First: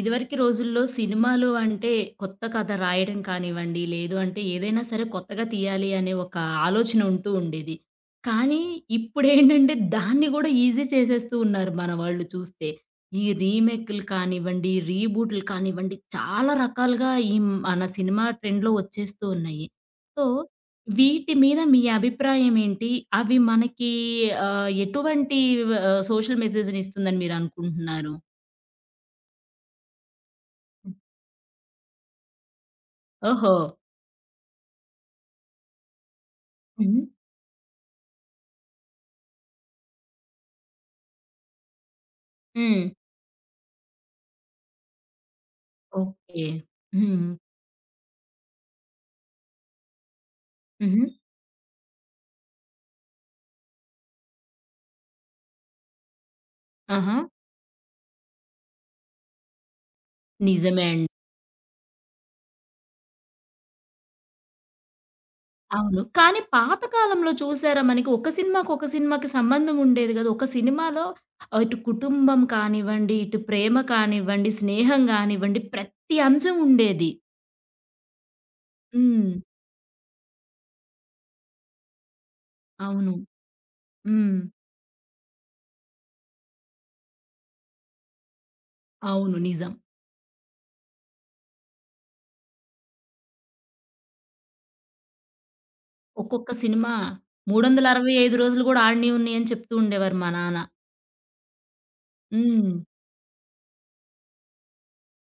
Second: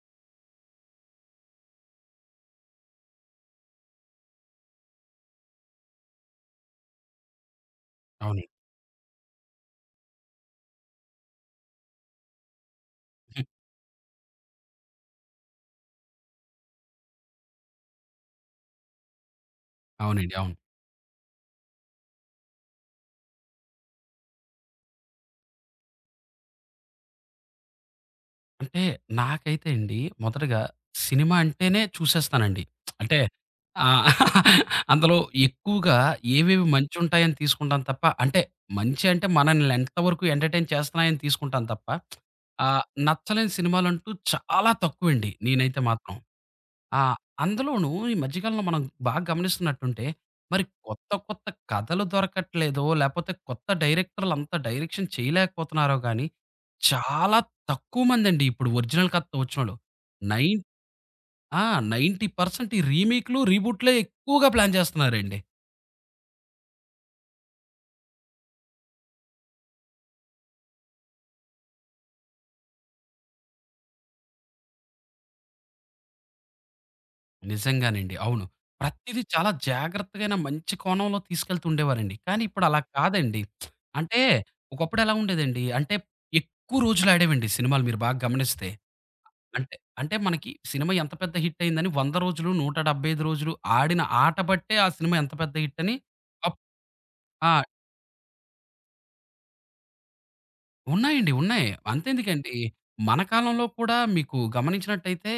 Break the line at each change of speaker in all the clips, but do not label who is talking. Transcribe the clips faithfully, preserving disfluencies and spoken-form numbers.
ఇదివరకి రోజుల్లో సినిమాలు అంటే కొత్త కథ రాయడం కానివ్వండి, లేదు అంటే ఏదైనా సరే కొత్తగా తీయాలి అనే ఒక ఆలోచన ఉంటూ ఉండేది.
అవునండి.
కానీ ఇప్పుడేంటంటే దాన్ని గూడా ఈజీ చేసేస్తూ ఉన్నారు మన వాళ్ళు చూస్తే. ఈ రీమేక్‌లు కానివ్వండి, రీబూట్‌లు కానివ్వండి చాలా రకాలుగా ఈ మన సినిమా ట్రెండ్‌లో వచ్చేస్తూ ఉన్నాయి. సో,
అవునండి. అవును.
వీటి మీద మీ అభిప్రాయం ఏంటి? అవి మనకి ఆహ్, ఎటువంటి ఆహ్, సోషల్ మెసేజ్‌ని ఇస్తుందని మీరనుకుంటున్నారు?
అంటే నాకైతే అండి మొదటగా సినిమా అంటేనే చూసేస్తానండి. అంటే
ఓహో!
ఆ! అందులో ఎక్కువగా ఏవేవి
హ్మ్.
మంచుంటాయని తీసుకుంటాను తప్ప, అంటే మంచి అంటే మనల్ని ఎంతవరకు ఎంటర్‌టైన్ చేస్తున్నాయని తీసుకుంటాను తప్ప,
హ్మ్.
ఆహ్, నచ్చలేని సినిమాలంటూ చాలా తక్కువండి నేనైతే మాత్రం.
ఓకే.
ఆ!
హ్మ్.
అందులోనూ ఈ మధ్య కాలంలో మనం బాగా గమనిస్తున్నట్టుంటే, మరి
హుహు.
కొత్త కొత్త కథలు దొరకట్లేదో లేపోతే కొత్త డైరెక్టర్‌లంతా డైరెక్షన్ చేయలేకపోతున్నారో గాని
ఆహా!
చాలా తక్కువ మందండి ఇప్పుడు ఒరిజినల్ కథతో వచ్చినోళ్ళు. నైన్
నిజమే అండి.
ఆ! తొంబై శాతం ఈ రీమేక్‌లు, రీబూట్‌లే ఎక్కువగా ప్లాన్ చేస్తున్నారండి.
అవును. కానీ పాత కాలంలో చూసారా మనకి ఒక సినిమాకి, ఒక సినిమాకి సంబంధం ఉండేది గాదు. ఒక సినిమాలో ఆహ్, ఇటు కుటుంబం కానివ్వండి, ఇటు ప్రేమ కానివ్వండి, స్నేహం గానివ్వండి ప్రతి అంశం ఉండేది.
నిజంగానండి. అవును. ప్రతీదీ
హ్మ్.
చాలా జాగ్రత్తగాన మంచి కోణంలో తీసుకెళ్తుండేవారండి. కానీ ఇప్పుడు అలా
అవును.
కాదండి. అంటే
హ్మ్.
ఒకప్పుడు ఎలా ఉండేదండి, అంటే ఎక్కువ రోజులు ఆడేవండి సినిమాలు మీరు బాగా గమనిస్తే.
అవును. నిజం.
అంటే, అంటే మనకి సినిమా ఎంత పెద్ద హిట్ అయిందని వంద రోజులు, నూట డెబ్బై ఐదు రోజులు ఆడిన ఆట బట్టే ఆ సినిమా ఎంత పెద్ద హిట్ అని
ఒక్కొక్క
అప్
సినిమా
ఆ!
మూడు వందల అరవై ఐదు రోజులు గూడా ఆడినియి, ఉన్నయి అని చెప్తూ ఉండేవారు మా నాన్న.
ఉన్నాయండి. ఉన్నాయి. అంతెందుకండి,
హ్మ్.
మన కాలంలో కూడా మీకు గమనించినట్టయితే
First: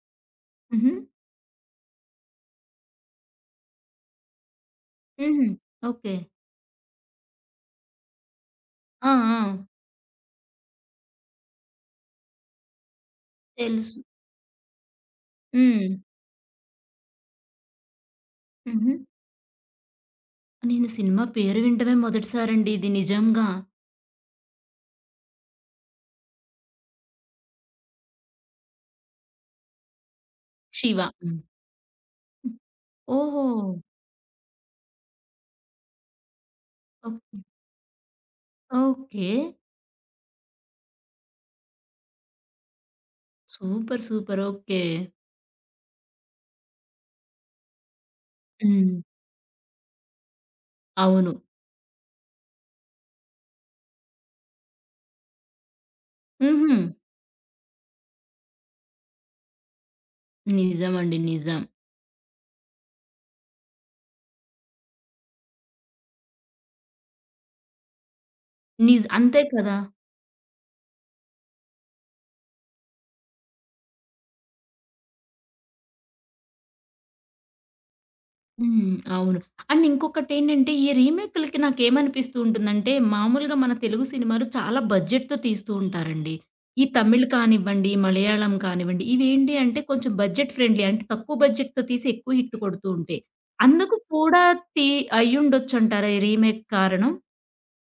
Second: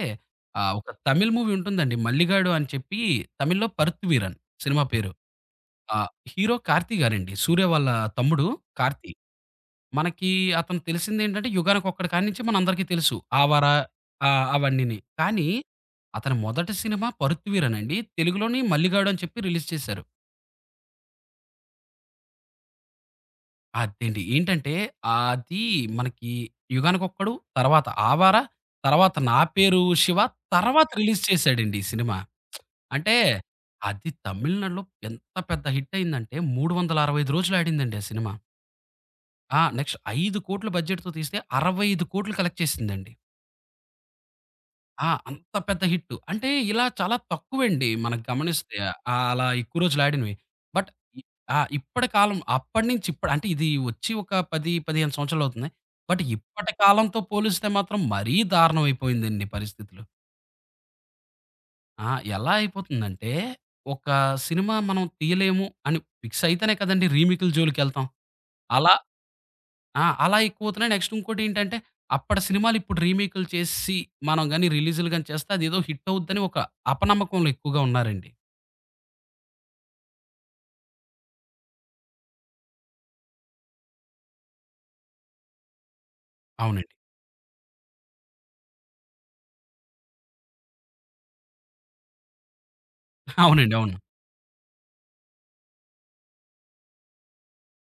ఆహ్, ఒక
హుహు.
తమిళ్ మూవీ ఉంటుందండి 'మల్లిగాడు' అని చెప్పి, తమిళ్‌లో 'పరుత్వీరన్' సినిమా పేరు.
హుహు.
ఆహ్,
ఓకే.
హీరో 'కార్తీ' గారండి. 'సూర్య' వాళ్ళ తమ్ముడు
ఆ!
'కార్తీ.'
ఆ!
మనకి అతను తెలిసిందేంటంటే 'యుగానికొక్కడు' కాడి నుంచి మనందరికీ తెలుసు. 'ఆవారా'
తెలుసు.
ఆ! అవన్నీని. కానీ
హ్మ్.
అతని మొదటి సినిమా 'పరుత్వీరన్' అండి. తెలుగులోని
హుహు.
'మల్లిగాడు' అని చెప్పి రిలీజ్ చేశారు.
నేను సినిమా పేరు వినటమే మొదటిసారండి ఇది నిజంగా.
అదేండి. ఏంటంటే అది మనకి 'యుగానికొక్కడు', తర్వాత 'ఆవార', తర్వాత 'నా పేరు శివ', తర్వాత
'శివ.'
రిలీజ్
హ్మ్.
చేశాడండి ఈ సినిమా. అంటే
ఓహో!
అది తమిళనాడులో ఎంత పెద్ద హిట్ అయిందంటే మూడు వందల అరవై ఐదు
ఓకే.
రోజులు ఆడిందండి ఆ సినిమా.
ఓకే.
ఆ! నెక్స్ట్ ఐదు కోట్ల బడ్జెట్‌తో తీస్తే అరవై ఐదు కోట్లు కలెక్ట్ చేసిందండి.
సూపర్. సూపర్. ఓకే.
ఆ! అంత పెద్ద హిట్. అంటే ఇలా చాలా తక్కువండి మనకు గమనిస్తే.
హ్మ్.
ఆహ్, అలా ఎక్కువ రోజులు ఆడినవి. బట్ ఇ
అవును.
ఆ! ఇప్పటి కాలం అప్పటి నుంచి ఇప్పటి అంటే ఇది వచ్చి ఒక పది, పదిహేను సంవత్సరాలు అవుతుంది. బట్ ఇప్పటి
హుహు.
కాలంతో పోలిస్తే మాత్రం మరీ దారుణం అయిపోయిందండి పరిస్థితులు.
నిజమండి. నిజం.
ఆ! ఎలా అయిపోతుందంటే ఒక సినిమా మనం తీయలేము అని ఫిక్స్ అయితేనే కదండీ రీమేక్‌ల జోలికెళ్తాం. అలా
నిజ్ అంతే కదా!
ఆ! అలా ఎక్కువవుతున్నాయి. నెక్స్ట్ ఇంకోటేంటంటే, అప్పటి సినిమాలు ఇప్పుడు రీమేక్‌లు చేసి, మనం గాని రిలీజులు గాని చేస్తే అదేదో హిట్ అవుద్దని ఒక అపనమ్మకంలో ఎక్కువగా ఉన్నారండి.
హ్మ్. అవును. అండ్ ఇంకొకటేంటంటే, ఈ రీమేకులకి నాకేమనిపిస్తూ ఉంటుందంటే, మామూలుగా మన తెలుగు సినిమాలు చాలా బడ్జెట్‌తో తీస్తూ ఉంటారండి. ఈ
అవునండి.
తమిళ్ కానివ్వండి, మలయాళం కానివ్వండి, ఇవేంటి అంటే కొంచెం బడ్జెట్ ఫ్రెండ్లీ. అంటే తక్కువ బడ్జెట్‌తో తీసి ఎక్కువ హిట్ కొడుతూ ఉంటాయి.
అవునండి.
అందుకు
అవును.
కూడా తీ అయ్యుండొచ్చంటారా ఈ రీమేక్ కారణం?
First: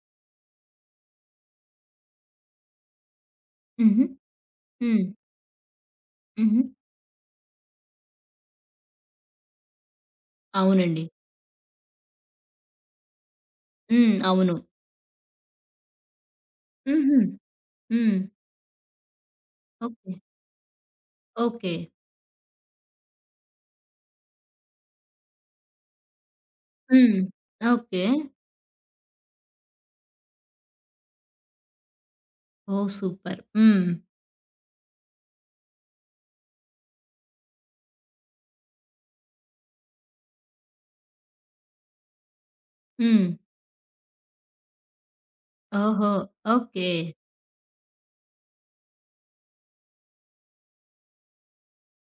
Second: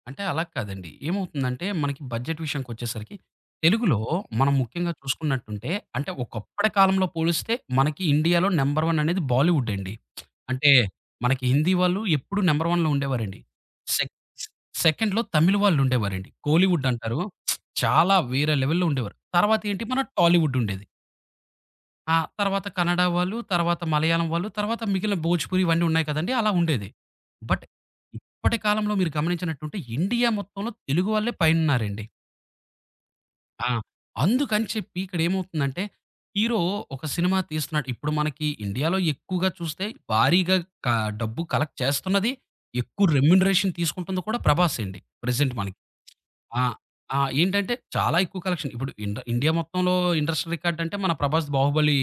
అంటే అలా కాదండి. ఏమవుతుందంటే, మనకి బడ్జెట్ విషయానికొచ్చేసరికి, తెలుగులో
హుహు.
మనం ముఖ్యంగా
హ్మ్.
చూసుకున్నట్టుంటే, అంటే
హుహు.
ఒకప్పటి కాలంలో పోలిస్తే మనకి ఇండియాలో నంబర్ వన్ అనేది బాలీవుడ్ అండి. అంటే
అవునండి.
మనకి హిందీ వాళ్ళు ఎప్పుడూ నంబర్ 1లో ఉండేవారండి. సెక్
హ్మ్. అవును.
సెకండ్‌లో తమిళ్ వాళ్ళుండేవారండి. కోలీవుడ్
హుహు.
అంటారు. చాలా
హ్మ్.
వేరే లెవెల్‌లో ఉండేవారు. తర్వాత ఏంటి మన
ఓకే.
టాలీవుడ్ ఉండేది.
ఓకే.
ఆ! తర్వాత కన్నడ వాళ్ళు, తర్వాత మలయాళం వాళ్ళు, తర్వాత మిగిలిన భోజ్‌పురి ఇవన్నీ ఉన్నాయి కదండీ! అలా ఉండేది.
హ్మ్.
But
okay.
ఇప్పటి కాలంలో మీరు గమనించినట్టుంటే ఇండియా మొత్తంలో తెలుగు వాళ్ళే పైనున్నారండి.
ఓహ్! సూపర్.
ఆ!
హ్మ్.
అందుకని చెప్పి ఇక్కడేమవుతుందంటే, హీరో ఒక సినిమా తీస్తున్నాడు. ఇప్పుడు మనకి ఇండియాలో ఎక్కువగా చూస్తే భారీగా క డబ్బు కలెక్ట్ చేస్తున్నది, ఎక్కువ
హ్మ్.
రెమ్యునరేషన్ తీసుకుంటుంది కూడా ప్రభాస్ అండి. ప్రెజెంట్ మనకి.
ఓహో!
ఆ!
ఓకే.
ఆ! ఏంటంటే చాలా ఎక్కువ కలెక్షన్. ఇప్పుడు ఇండ ఇండియా మొత్తంలో ఇండస్ట్రియల్ రికార్డ్ అంటే మన 'ప్రభాస్ బాహుబలి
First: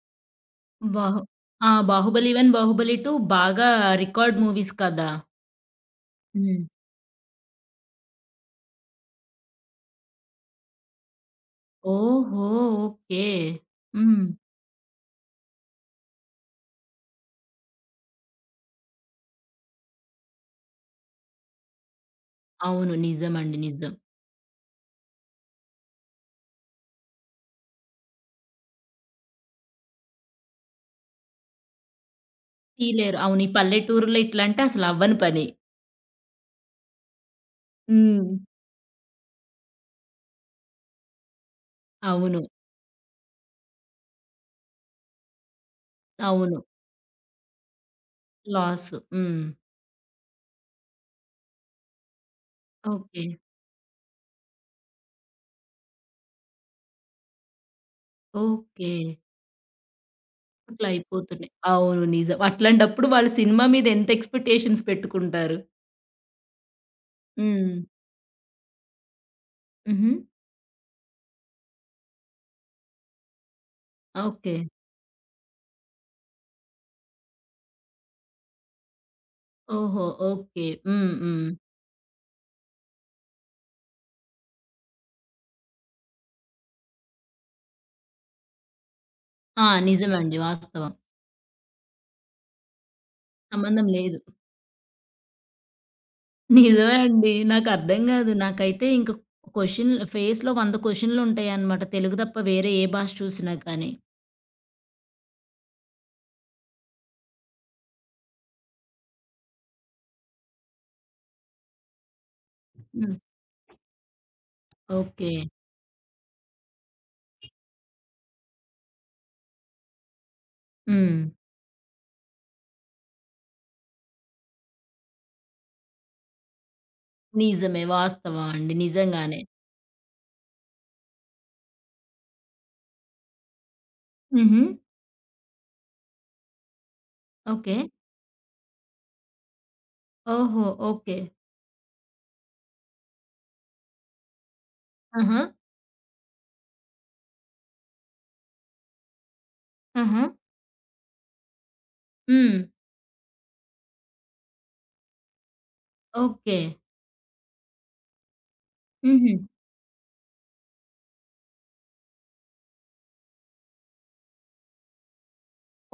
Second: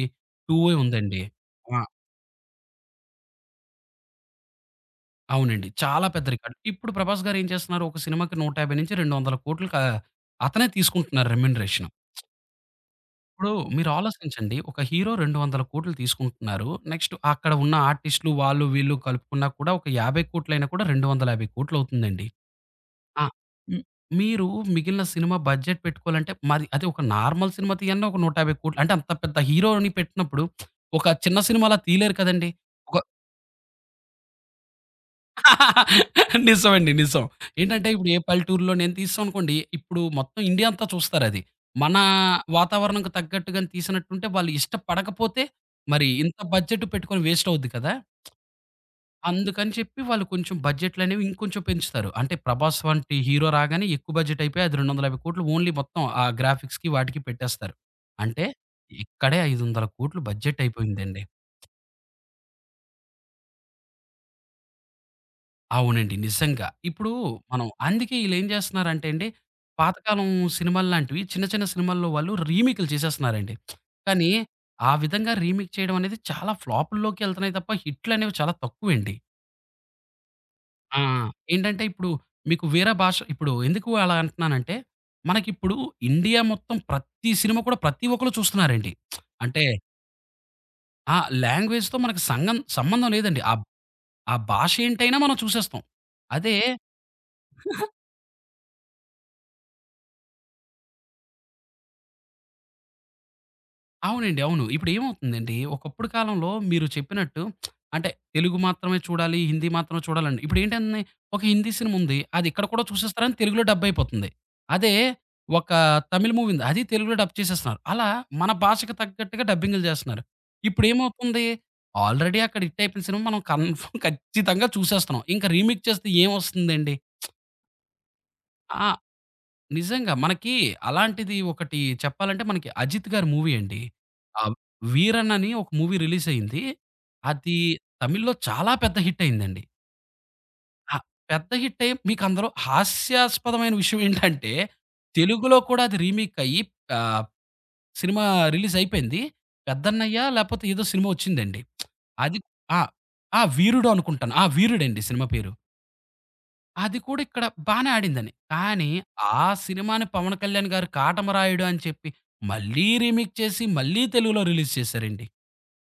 టూ'
బాహు
ఉందండి.
ఆ!
ఆ!
'బాహుబలి వన్', 'బాహుబలి టూ' బాగా రికార్డ్ మూవీస్ కదా!
అవునండి. చాలా పెద్ద రికార్డ్.
హ్మ్.
ఇప్పుడు 'ప్రభాస్' గారు ఏం చేస్తున్నారు ఒక సినిమాకి నూట యాభై రెండు వందల కోట్లు క అతనే తీసుకుంటున్నారు రెమ్యూనరేషన్.
ఓహో! ఓకే.
ఇప్పుడు మీరు
హ్మ్.
ఆలోచించండి. ఒక హీరో రెండు వందల కోట్లు తీసుకుంటున్నారు. నెక్స్ట్ అక్కడ ఉన్న ఆర్టిస్ట్‌లు వాళ్ళు వీళ్ళు కలుపుకున్నా కూడా ఒక యాభై కోట్లు అయినా కూడా రెండు వందల యాభై కోట్లు అవుతుందండి.
అవును.
ఆ!
నిజమండి.
హ్మ్.
నిజం.
మీరు మిగిలిన సినిమా బడ్జెట్ పెట్టుకోవాలంటే మరి అదే ఒక నార్మల్ సినిమా తీయన్నా ఒక నూట యాభై కోట్లు, అంటే అంత పెద్ద హీరోని పెట్టినప్పుడు ఒక చిన్న సినిమాలా తీయలేరు కదండీ! ఒక
తీయలేరు. అవును. ఈ పల్లెటూరులో ఇట్లంటే అసలు అవ్వని పని.
నిజమండి. నిజం. ఏంటంటే ఇప్పుడు ఏ
హ్మ్.
పల్లెటూరులో నేను తీసామనుకోండి, ఇప్పుడు మొత్తం ఇండియా అంతా చూస్తారది. మన
అవును.
వాతావరణంకు తగ్గట్టుగాని తీసినట్టుంటే వాళ్ళు ఇష్టపడకపోతే మరి ఇంత
అవును.
బడ్జెట్ పెట్టుకొని వేస్ట్ అవుద్ది కదా!
లాసు. హ్మ్.
అందుకని చెప్పి వాళ్ళు కొంచెం బడ్జెట్లనేవి ఇంకొంచెం పెంచుతారు. అంటే 'ప్రభాస్' వంటి
ఓకే.
హీరో రాగానే ఎక్కువ బడ్జెట్ అయిపోయి అది రెండు వందల యాభై కోట్లు ఓన్లీ మొత్తం ఆ గ్రాఫిక్స్‌కి వాటికి పెట్టేస్తారు. అంటే
ఓకే.
ఇక్కడే ఐదు వందల కోట్లు బడ్జెట్
అట్లా
అయిపోయిందండి.
అయిపోతున్నాయి. అవును. నిజం. అట్లాంటప్పుడు వాళ్ళు సినిమా మీద ఎంత ఎక్స్‌పెక్టేషన్స్ పెట్టుకుంటారు.
అవునండి. నిజంగా. ఇప్పుడు మనం
హ్మ్.
అందుకే ఈళ్ళేం చేస్తున్నారంటే అండి,
హుహు.
పాతకాలం సినిమాల్లాంటివి చిన్న చిన్న సినిమాల్లో వాళ్ళు రీమేక్‌లు చేసేస్తున్నారండి. కానీ
ఓకే.
ఆ విధంగా రీమేక్ చేయడం అనేది చాలా ఫ్లాపుల్లోకి ఎళ్తున్నాయి తప్ప హిట్లనేవి చాలా తక్కువండి.
ఓహో! ఓకే.
ఆ!
హ్మ్. హ్మ్.
ఏంటంటే ఇప్పుడు మీకు వేరే భాష ఇప్పుడు ఎందుకు అలా అంటున్నానంటే, మనకిప్పుడు ఇండియా మొత్తం ప్రతి సినిమా కూడా ప్రతి ఒక్కళ్ళు చూస్తున్నారండి. అంటే
ఆ! నిజమండి. వాస్తవం.
ఆ లాంగ్వేజ్‌తో మనకు సంగం సంబంధం లేదండి. ఆ
సంబంధం లేదు.
ఆ భాష ఏంటైనా మనం చూసేస్తాం. అదే
నిజమేనండి. నాకర్థం గాదు. నాకైతే ఇంక క్వెషన్ ఫేస్‌లో వంద క్వెషన్‌లుంటాయన్నమాట. తెలుగు తప్ప వేరే ఏ భాష చూసినా కానీ.
అవునండి. అవును. ఇప్పుడేమవుతుందండి, ఒకప్పుడు కాలంలో మీరు చెప్పినట్టు అంటే తెలుగు మాత్రమే చూడాలి, హిందీ మాత్రమే చూడాలని. ఇప్పుడేంటండి, ఒక హిందీ సినిమా ఉంది. అది ఇక్కడ కూడా
హ్మ్.
చూసేస్తారని తెలుగులో డబ్ అయిపోతుంది. అదే
ఓకే.
ఒక తమిళ్ మూవీ ఉంది. అది తెలుగులో డబ్ చేసేస్తున్నారు. అలా మన భాషకు తగ్గట్టుగా డబ్బింగ్‌లు చేస్తున్నారు.
హ్మ్.
ఇప్పుడేమవుతుంది, ఆల్రెడీ అక్కడ హిట్ అయిపోయిన సినిమా మనం కన్ఫర్మ్ ఖచ్చితంగా చూసేస్తున్నాం. ఇంకా రీమేక్ చేస్తే ఏమొస్తుందండి?
నిజమే. వాస్తవం అండి.
ఆ!
నిజంగానే.
నిజంగా. మనకి అలాంటిది ఒకటి చెప్పాలంటే మనకి 'అజిత్' గారి మూవీ అండి. ఆహ్,
హుహు.
'వీరన్' అని ఒక మూవీ రిలీజ్ అయింది. అది
ఓకే.
తమిళ్‌లో చాలా పెద్ద హిట్ అయిందండి.
ఓహో!
ఆ!
ఓకే.
పెద్ద హిట్ అయ్యి మీకు అందులో హాస్యాస్పదమైన విషయం ఏంటంటే
ఆహా!
తెలుగులో కూడా అది రీమేక్ అయ్యి ఆహ్, సినిమా రిలీజ్ అయిపోయింది.
ఆహా!
'పెద్దన్నయ్య' లేపోతే ఏదో సినిమా వచ్చిందండి. అది
హ్మ్.
ఆ! ఆ! 'వీరుడు' అనుకుంటాను. ఆ! 'వీరుడండి' సినిమా పేరు.
ఓకే.
అది కూడా ఇక్కడ బానే ఆడిందని. కానీ,
హుహు.
ఆ సినిమాని పవన్ కళ్యాణ్ గారు 'కాటమరాయుడు' అని చెప్పి మళ్ళీ రీమేక్ చేసి, మళ్ళీ తెలుగులో రిలీజ్ చేశారండి.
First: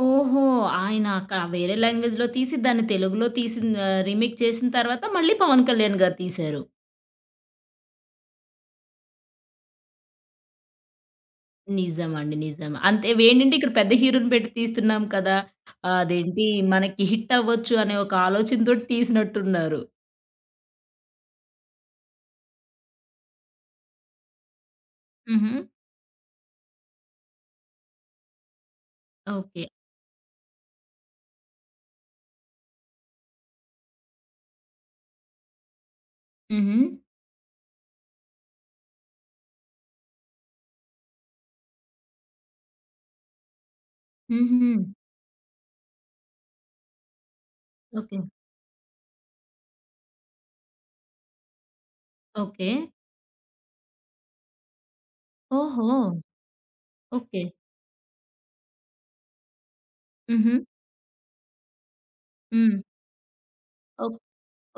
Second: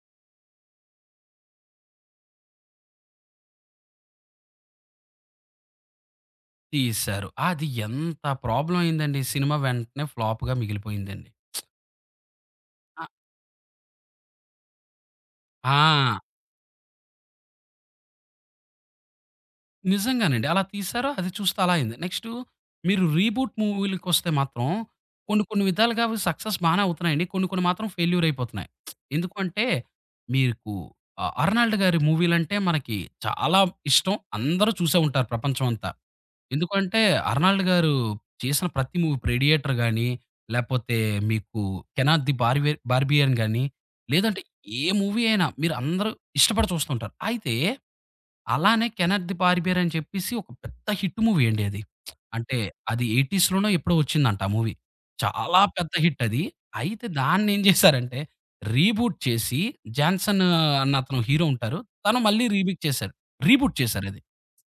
ఓహో! ఆయన అక్కడ వేరే లాంగ్వేజ్‌లో తీసి దాన్ని తెలుగులో తీసిన ఆహ్, రీమేక్ చేసిన తర్వాత మళ్ళీ 'పవన్ కళ్యాణ్' గారు తీశారు.
తీశారు. అది ఎంత ప్రాబ్లమ్ అయిందండి. సినిమా వెంటనే ఫ్లాప్‌గా మిగిలిపోయిందండి.
నిజమండి. నిజం.
అ
అంతే ఏంటంటే ఇక్కడ పెద్ద హీరోని పెట్టి తీస్తున్నాం కదా!
ఆ!
అదేంటి మనకి హిట్ అవ్వచ్చు అనే ఒక ఆలోచనతోటి తీసినట్టున్నారు.
నిజంగానండి. అలా తీశారు. అది చూస్తే అలా అయింది. నెక్స్టు మీరు రీబూట్ మూవీలకొస్తే మాత్రం కొన్ని
హుహు.
కొన్ని విధాలుగా అవి సక్సెస్ బానే అవుతున్నాయండి. కొన్ని కొన్ని మాత్రం ఫెయిల్యూర్ అయిపోతున్నాయి. ఎందుకు
ఓకే.
అంటే మీకు ఆహ్, 'అర్నాల్డ్' గారి మూవీలంటే మనకి చాలా ఇష్టం. అందరూ చూసే ఉంటారు ప్రపంచం అంతా.
హుహు.
ఎందుకంటే 'అర్నాల్డ్' గారు చేసిన ప్రతి మూవీ ఇప్పుడు 'రేడియేటర్' గాని, లేపోతే మీకు 'కెనాట్ ది బార్బియర్ బార్బియన్' గాని, లేదంటే
హుహు.
ఏ మూవీ అయినా మీరు అందరూ ఇష్టపడి చూస్తుంటారు. అయితే
ఓకే.
అలానే 'కెనెత్ ది బార్బియర్' అని చెప్పేసి ఒక పెద్ద హిట్ మూవీ అండి అది. అంటే
ఓకే.
అది 80స్‌లోనో ఎప్పుడో వచ్చిందంట ఆ మూవీ. చాలా పెద్ద
ఓహో!
హిట్ అది. అయితే
ఓకే.
దాన్నేం చేశారంటే రీబూట్ చేసి 'జాన్సన్'
హుహు.
అన్న అతను హీరో ఉంటారు. తను మళ్ళీ
హ్మ్.
రీమేక్ చేశారు. రీబూట్
ఓ
చేశారది.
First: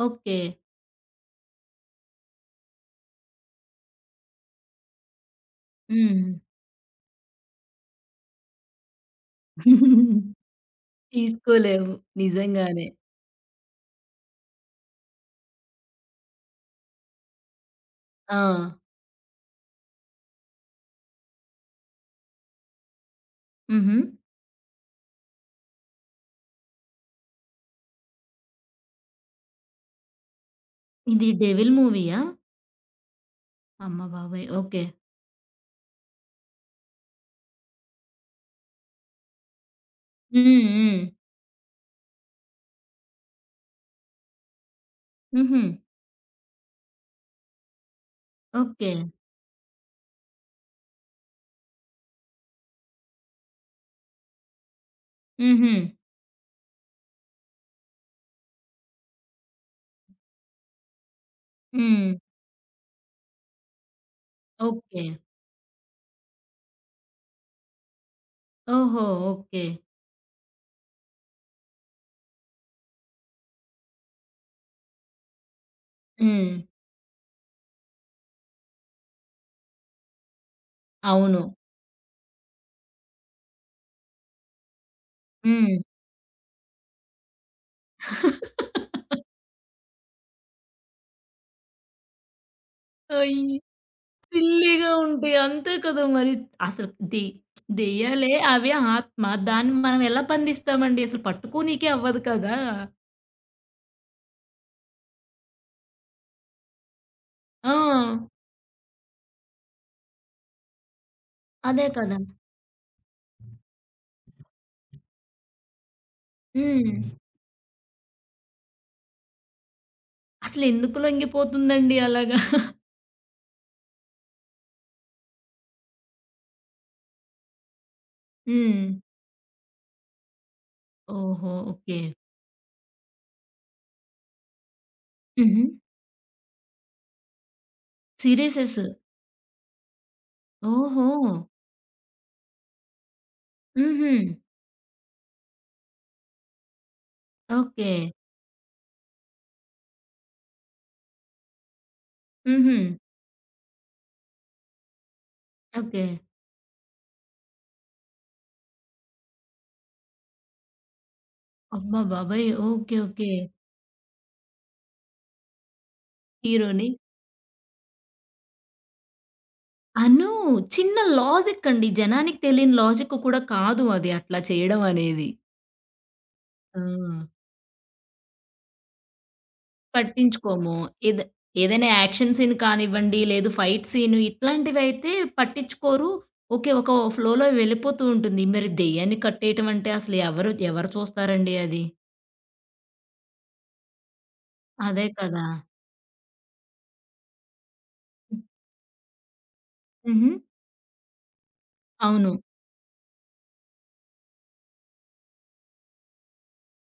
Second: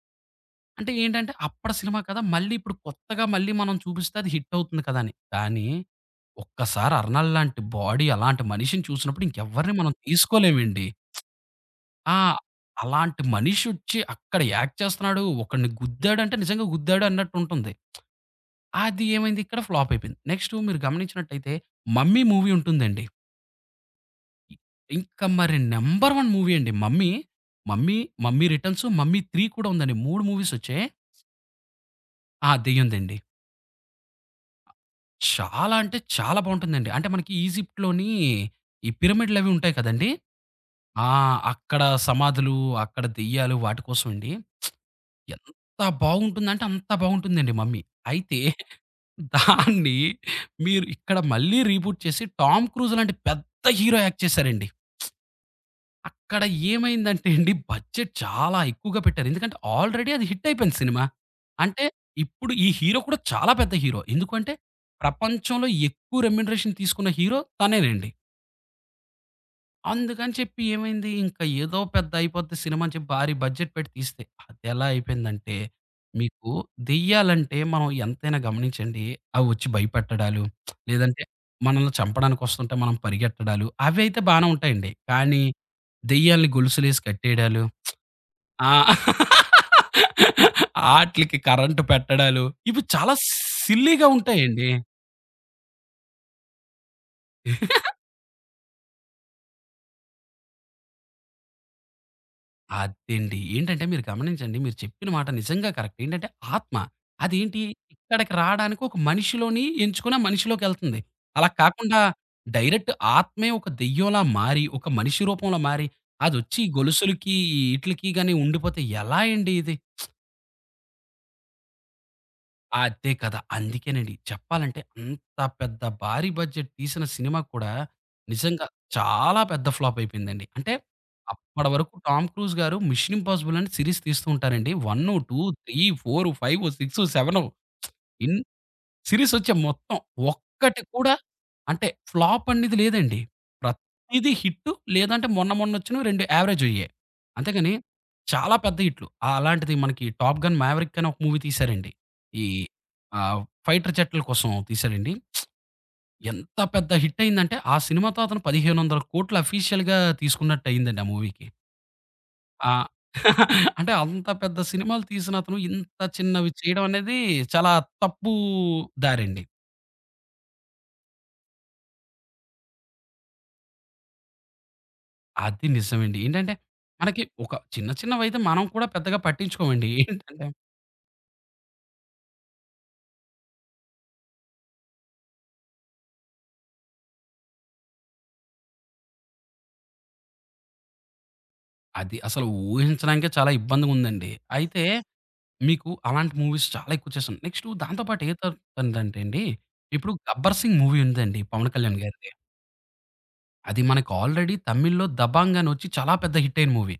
ఓకే.
అంటే ఏంటంటే అప్పటి సినిమా కదా! మళ్ళీ ఇప్పుడు కొత్తగా మళ్ళీ మనం చూపిస్తే అది హిట్ అవుతుంది కదా అని. కానీ
హ్మ్.
ఒక్కసారి 'అర్నాల్డ్' లాంటి బాడీ అలాంటి మనిషిని చూసినప్పుడు ఇంకెవ్వరిని మనం తీసుకోలేమండి.
తీసుకోలేము.
ఆ!
నిజంగానే.
అలాంటి మనిషొచ్చి అక్కడ యాక్ట్ చేస్తున్నాడు. ఒకడిని గుద్దాడంటే నిజంగా గుద్దాడు అన్నట్టుంటుంది.
ఆ!
అది ఏమైంది ఇక్కడ ఫ్లాప్ అయిపోయింది. నెక్స్ట్ మీరు గమనించినట్టయితే 'మమ్మీ' మూవీ ఉంటుందండి.
హుహు.
ఇంకా మరి నంబర్ వన్ మూవీ అండి 'Mummy'. 'Mummy', 'Mummy Returns', 'Mummy three' కూడా ఉందండి. మూడు మూవీస్ వచ్చాయి.
ఇది 'డెవిల్' మూవీయా?
ఆ! దెయ్యందండి.
అమ్మ బాబోయ్! ఓకే.
చాలా అంటే చాలా బావుంటుందండి. అంటే మనకి ఈజిప్ట్‌లోని ఈ పిరమిడ్‌లవి ఉంటాయి కదండీ!
హ్మ్. హ్మ్.
ఆ! అక్కడ సమాధులు, అక్కడ దెయ్యాలు వాటి కోసం అండి.
హుహు.
ఎంత బాగుంటుందంటే అంత బాగుంటుందండి మమ్మీ. అయితే
ఓకే.
దాన్ని మీరు ఇక్కడ మళ్ళీ రీబూట్ చేసి 'టామ్ క్రూజ్' లాంటి పెద్ద హీరో యాక్ట్ చేశారండి.
హుహు.
అక్కడ ఏమైందంటే అండి, బడ్జెట్ చాలా ఎక్కువగా పెట్టారు. ఎందుకంటే ఆల్రెడీ అది హిట్ అయిపోయింది సినిమా. అంటే
హ్మ్.
ఇప్పుడు ఈ హీరో కూడా చాలా పెద్ద హీరో. ఎందుకంటే
ఓకే.
ప్రపంచంలో ఎక్కువ రెమ్యూనరేషన్ తీసుకున్న హీరో తనేనండి.
ఓహో! ఓకే.
అందుకని చెప్పి ఏమైంది, ఇంకా ఏదో పెద్ద అయిపోద్ది సినిమా అని చెప్పి భారీ బడ్జెట్ పెట్టి తీస్తే, అదెలా అయిపోయిందంటే,
హ్మ్.
మీకు దెయ్యాలంటే మనం ఎంతైనా గమనించండి, అవి వచ్చి భయపెట్టడాలు, లేదంటే
అవును.
మనల్ని చంపడానికొస్తుంటే మనం పరిగెట్టడాలు, అవైతే బానే ఉంటాయండి. కానీ,
హ్మ్.
దెయ్యాల్ని గొలుసులేసి కట్టేయడాలు, ఆ! ఆట్లికి కరెంట్ పెట్టడాలు, ఇవి చాలా
అయ్యి
సిల్లీగా ఉంటాయండి.
సిల్లీగా ఉంటాయి. అంతే కదా! మరి అసలు దె దెయ్యాలే అవి ఆత్మ. దాన్ని మనం ఎలా బంధిస్తామండి? అసలు పట్టుకోనీకే అవ్వదు కదా!
అదండి. ఏంటంటే మీరు గమనించండి. మీరు చెప్పిన మాట నిజంగా కరెక్ట్. ఏంటంటే ఆత్మ. అదేంటి
ఆ!
ఇక్కడికి రాడానికి ఒక మనిషిలోని ఎంచుకొని ఆ మనిషిలోకెళ్తుంది. అలా
అదే
కాకుండా
కదా!
డైరెక్ట్ ఆత్మే ఒక దెయ్యంలా మారి, ఒక మనిషి రూపంలో మారి, అదొచ్చి
హ్మ్.
గొలుసులకి, ఈట్లికి గాని ఉండిపోతే ఎలా అండి ఇది?
అసలెందుకు లొంగిపోతుందండి అలాగా?
అదే కదా! అందుకేనండి. చెప్పాలంటే అంత పెద్ద భారీ బడ్జెట్ తీసిన సినిమా కూడా నిజంగా
హ్మ్.
చాలా పెద్ద ఫ్లాప్ అయిపోయిందండి. అంటే
ఓహో!
అప్పటి వరకు
ఓకే.
'టామ్ క్రూజ్' గారు 'మిషన్ ఇంపాసిబుల్' అని సీరీస్ తీస్తూ ఉంటారండి. వన్, టూ,
హుహు.
Three, four, five, six, seven in
serieses.
సిరీసొచ్చే మొత్తం ఒక్కటి
ఓహో!
కూడా అంటే ఫ్లాప్ అనేది లేదండి.
హుహు.
ప్రతీది హిట్టు లేదంటే మొన్న మొన్నొచ్చినవి రెండు యావరేజయ్యే. అంతేగాని
ఓకే.
చాలా పెద్ద హిట్లు. అలాంటిది మనకి 'టాప్ గన్ మావెరిక్' అని ఒక మూవీ తీశారండి. ఈ
హుహు.
ఆహ్, ఫైటర్ జెట్‌ల కోసం తీశాడండి.
ఓకే.
ఎంత పెద్ద హిట్టయిందంటే ఆ సినిమాతో అతను వెయ్యి ఐదు వందల కోట్లు అఫీషియల్‌గా తీసుకున్నట్టయిందండి ఆ మూవీకి.
అమ్మ బాబోయ్!
ఆ!
ఓకే. ఓకే.
అంటే అంత పెద్ద సినిమాలు తీసిన అతను ఇంత చిన్నవి చేయడం
హీరోని
అనేది చాలా తప్పు దారండి.
అను చిన్న లాజిక్ అండి. జనానికి తెలియని లాజిక్ కూడా కాదు అది అట్లా చేయడం అనేది.
అది నిజమండి. ఏంటంటే,
ఆ!
మనకి ఒక చిన్న చిన్నవైతే మనం కూడా పెద్దగా పట్టించుకోమండి. ఏంటంటే
పట్టించుకోము. ఏద ఏదైనా యాక్షన్ సీన్ కానివ్వండి, లేదు ఫైట్ సీన్ ఇట్లాంటివైతే పట్టించుకోరు. ఓకే. ఒక ఫ్లోలో వెళ్ళిపోతూ ఉంటుంది. మరి దెయ్యాన్ని కట్టేయటం అంటే అసలు ఎవరు ఎవరు చూస్తారండి అది?
అది అసలు ఊహించడానికే చాలా ఇబ్బందిగుందండి. అయితే
అదే కదా!
మీకు అలాంటి మూవీస్ చాలా ఎక్కువ చేశాను. నెక్స్టు దాంతో పాటు ఏ తరుతుందంటే అండి, ఇప్పుడు
హుహు.
'గబ్బర్ సింగ్' మూవీ ఉందండి 'పవన్ కళ్యాణ్' గారిది.
అవును.
అది మనకు ఆల్రెడీ తమిళ్‌లో 'దబాంగ్' అని ఒచ్చి చాలా పెద్ద హిట్టయిన మూవీ.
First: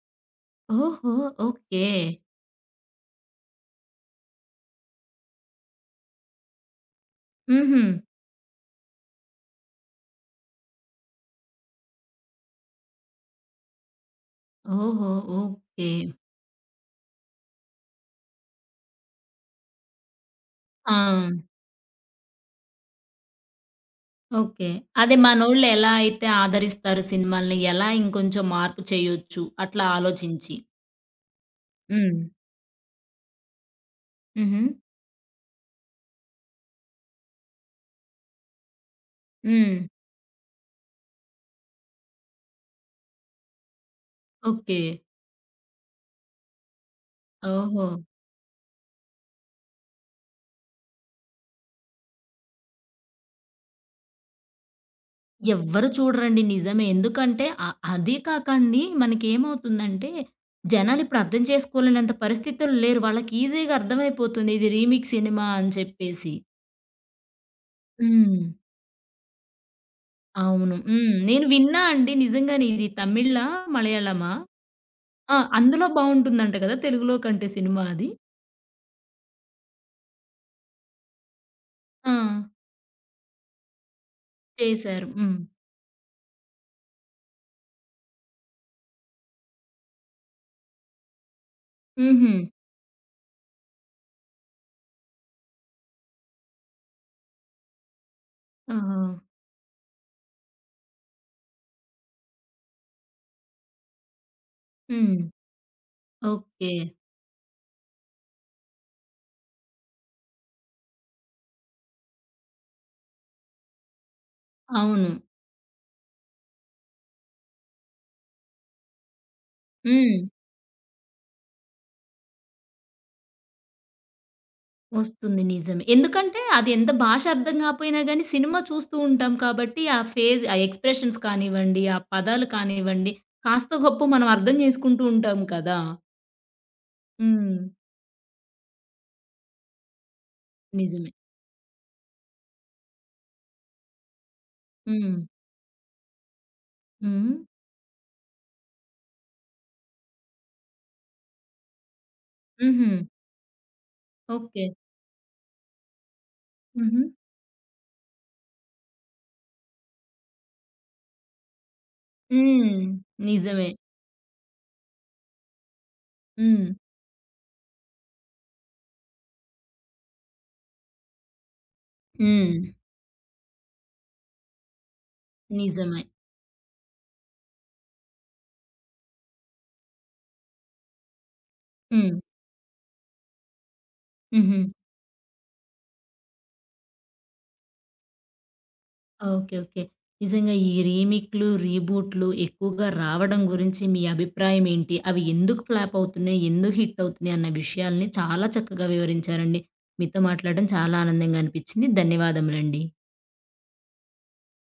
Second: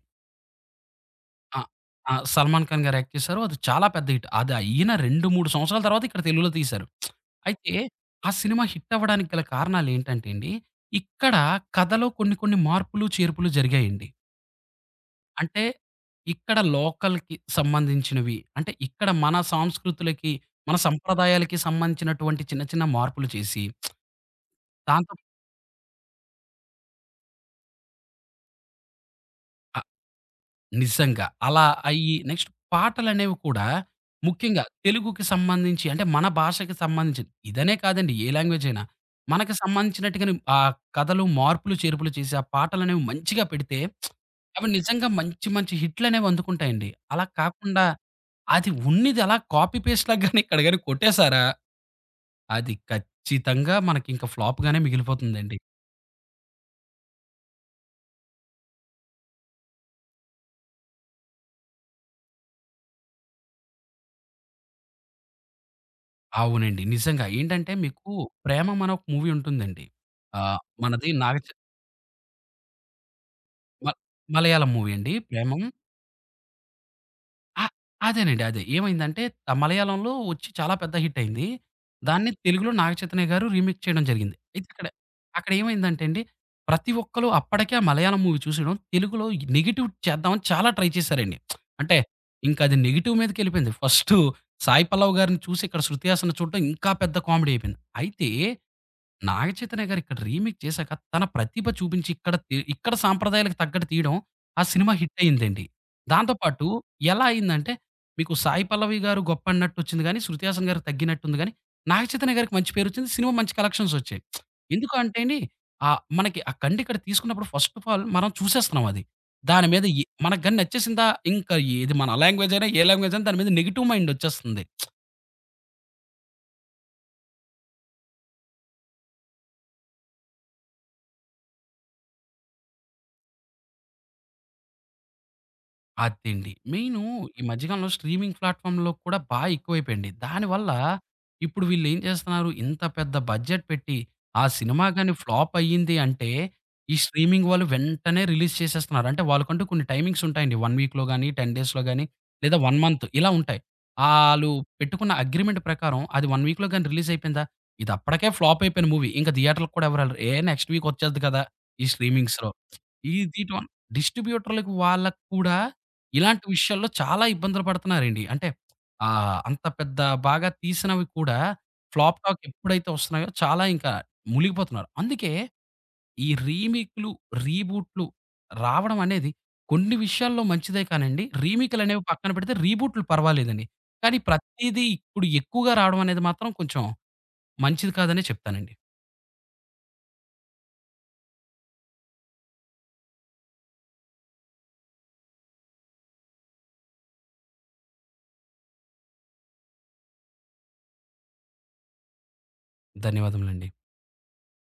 ఓహో!
ఆ!
ఓకే.
ఆ! 'సల్మాన్ ఖాన్' గారు యాక్ట్ చేశారు. అది చాలా పెద్ద హిట్. అది అయిన రెండు, మూడు సంవత్సరాల తర్వాత ఇక్కడ తెలుగులో తీశారు. అయితే
హుహు.
ఆ సినిమా హిట్ అవ్వడానికి గల కారణాలేంటంటే అండి, ఇక్కడ కథలో కొన్ని కొన్ని మార్పులు, చేర్పులు జరిగాయండి.
ఓహో!
అంటే
ఓకే.
ఇక్కడ లోకల్‌కి సంబంధించినవి అంటే ఇక్కడ మన సాంస్కృతులకి, మన
ఆ!
సంప్రదాయాలకి సంబంధించినటువంటి చిన్న చిన్న మార్పులు చేసి
ఓకే.
దాంతో
అదే మనోళ్ళు ఎలా అయితే ఆదరిస్తారు సినిమాల్ని, ఎలా ఇంకొంచెం మార్పు చేయొచ్చు అట్లా ఆలోచించి.
నిజంగా. అలా అయ్యి
హ్మ్.
నెక్స్ట్ పాటలనేవి కూడా
హుహు.
ముఖ్యంగా తెలుగుకి సంబంధించి అంటే మన భాషకి సంబంధించి ఇదనే కాదండి ఏ లాంగ్వేజ్ అయినా. మనకి
హ్మ్.
సంబంధించినట్టుగానే ఆ కథలు మార్పులు, చేర్పులు చేసి ఆ పాటలనేవి మంచిగా పెడితే అవి
ఓకే.
నిజంగా మంచి మంచి హిట్‌లనేవి అందుకుంటాయండి. అలా కాకుండా
ఓహో!
అది ఉన్నిది అలా కాపీ పేస్ట్ లాగా గాని ఇక్కడ గాని కొట్టేసారా అది ఖచ్చితంగా మనకింక ఫ్లాప్ గానే మిగిలిపోతుందండి.
ఎవ్వరు చూడరండి నిజమే. ఎందుకంటే అ అది కాకండి మనకేమవుతుందంటే, జనాలిప్పుడు అర్థం చేసుకోలేనంత పరిస్థితుల్లో లేరు. వాళ్ళకి ఈజీగా అర్థమైపోతుంది ఇది రీమిక్స్ సినిమా అని చెప్పేసి.
అవునండి. నిజంగా ఏంటంటే మీకు
హ్మ్.
'ప్రేమం' అనే ఒక మూవీ ఉంటుందండి. ఆహ్,
అవును. హ్మ్.
మనది నాగ
నేను విన్నా అండి నిజంగానే ఇది తమిళా?
మ
మలయాళమా?
మలయాళం మూవీ అండి
ఆ!
'ప్రేమమ్'.
అందులో బావుంటుందంట కదా! తెలుగులో కంటే
ఆ!
సినిమా అది?
అదేనండి. అదే. ఏమైందంటే ఆ మలయాళంలో వచ్చి చాలా పెద్ద హిట్ అయింది.
ఆ!
దాన్ని తెలుగులో 'నాగ చైతన్య' గారు రీమేక్ చేయడం జరిగింది. అయితే ఇక్కడ
చేశారు. హ్మ్.
అక్కడ ఏమైందంటే అండి, ప్రతి ఒక్కళ్ళు అప్పటికే ఆ మలయాళం మూవీ చూసేయడం, తెలుగులో నెగెటివ్ చేద్దామని చాలా ట్రై చేశారండి. అంటే
హుహు.
ఇంకా అది నెగెటివ్ మీదకెళ్ళిపోయింది. ఫస్టు సాయి పల్లవ్ గారిని చూసి ఇక్కడ 'శృతి హాసన్' చూడడం ఇంకా పెద్ద కామెడీ అయిపోయింది. అయితే
ఓహో!
నాగ చైతన్య గారు ఇక్కడ రీమేక్ చేశాక తన ప్రతిభ చూపించి ఇక్కడ తి ఇక్కడ సాంప్రదాయాలకు తగ్గట్టు తీయడం, ఆ సినిమా హిట్
హ్మ్.
అయిందండి. దాంతో పాటు
ఓకే.
ఎలా అయిందంటే, మీకు సాయి పల్లవి గారు గొప్పన్నట్టు వచ్చింది గానీ, 'శృతి హాసన్' గారికి తగ్గినట్టుంది గానీ, నాగ చైతన్య గారికి మంచి పేరొచ్చింది. సినిమా మంచి కలెక్షన్స్ వచ్చాయి. ఎందుకు
అవును.
అంటే అండి, ఆహ్, మనకి ఆ కండిక్కడ తీసుకున్నప్పుడు ఫస్ట్ ఆఫ్ ఆల్ మనం చూసేస్తున్నాం అది. దాని మీద ఎ
హ్మ్.
మనకు గాని నచ్చేసిందా, ఇంకా ఏది మన లాంగ్వేజ్ అయినా, ఏ లాంగ్వేజ్ అయినా దాని మీద నెగెటివ్ మైండ్ వచ్చేస్తుంది.
వస్తుంది నిజమే. ఎందుకంటే అది ఎంత భాష అర్థం కాపోయినా గాని సినిమా చూస్తూ ఉంటాం కాబట్టి ఆ ఫేజ్ ఆ ఎక్స్‌ప్రెషన్స్ కానివ్వండి, ఆ పదాలు కానివ్వండి కాస్తో గొప్పో మనం అర్థం చేసుకుంటూ ఉంటాం కదా!
అదండి. మెయిను ఈ
హ్మ్.
మధ్య కాలంలో స్ట్రీమింగ్ ప్లాట్‌ఫామ్‌లో కూడా బా ఎక్కువైపోయండి. దానివల్ల
నిజమే.
ఇప్పుడు వీళ్ళేం చేస్తున్నారు, ఇంత పెద్ద బడ్జెట్ పెట్టి, ఆ సినిమా గాని
హ్మ్.
ఫ్లాప్ అయ్యింది అంటే, ఈ
హ్మ్.
స్ట్రీమింగ్ వాళ్ళు వెంటనే రిలీజ్ చేసేస్తున్నారు. అంటే వాళ్ళకంటూ కొన్ని టైమింగ్స్ ఉంటాయండి. ఒక వీక్‌లో గాని, పది డేస్‌లో గాని, లేదా ఒక
హుహు.
మంత్ ఇలా ఉంటాయి. ఆళ్ళు
ఓకే.
పెట్టుకున్న అగ్రీమెంట్ ప్రకారం అది ఒక వీక్‌లో గాని
హుహు.
రిలీజ్ అయిపోయిందా, ఇది అప్పటికే ఫ్లాప్ అయిపోయిన మూవీ. ఇంక థియేటర్‌కి కూడా ఎవరు ఎళ్ళరు. ఏ నెక్స్ట్ వీక్ వచ్చేద్ది కదా! ఈ స్ట్రీమింగ్స్‌లో.
హ్మ్.
ఇది టీటోన్
నిజమే.
డిస్ట్రిబ్యూటర్‌లకి వాళ్ళకి కూడా ఇలాంటి
హ్మ్.
విషయాల్లో చాలా ఇబ్బందులు పడుతున్నారండి. అంటే ఆహ్, అంత పెద్ద బాగా తీసినవి కూడా ఫ్లాప్ టాక్
హ్మ్.
ఎప్పుడైతే వస్తున్నాయో చాలా ఇంకా మునిగిపోతున్నారు. అందుకే
నిజమే.
ఈ రీమేక్‌లు, రీబూట్‌లు రావడం అనేది కొన్ని విషయాల్లో మంచిదే కానండి. రీమేక్‌లనేవి
హ్మ్.
పక్కన పెడితే రీబూట్‌లు పర్వాలేదండి. కానీ
హుహు.
ప్రతీదీ ఇప్పుడు ఎక్కువగా రావడం అనేది మాత్రం కొంచెం మంచిది కాదనే చెప్తానండి.
ఓకే. ఓకే. నిజంగా ఈ రీమిక్‌లు, రీబూట్‌లు ఎక్కువగా రావడం గురించి మీ అభిప్రాయం ఏంటి? అవి ఎందుకు ఫ్లాప్ అవుతున్నాయి? ఎందుకు హిట్ అవుతున్నాయి? అన్న విషయాల్ని చాలా చక్కగా వివరించారండి. మీతో మాట్లాడడం చాలా ఆనందంగా అనిపించింది. ధన్యవాదములండి.
ధన్యవాదములండి.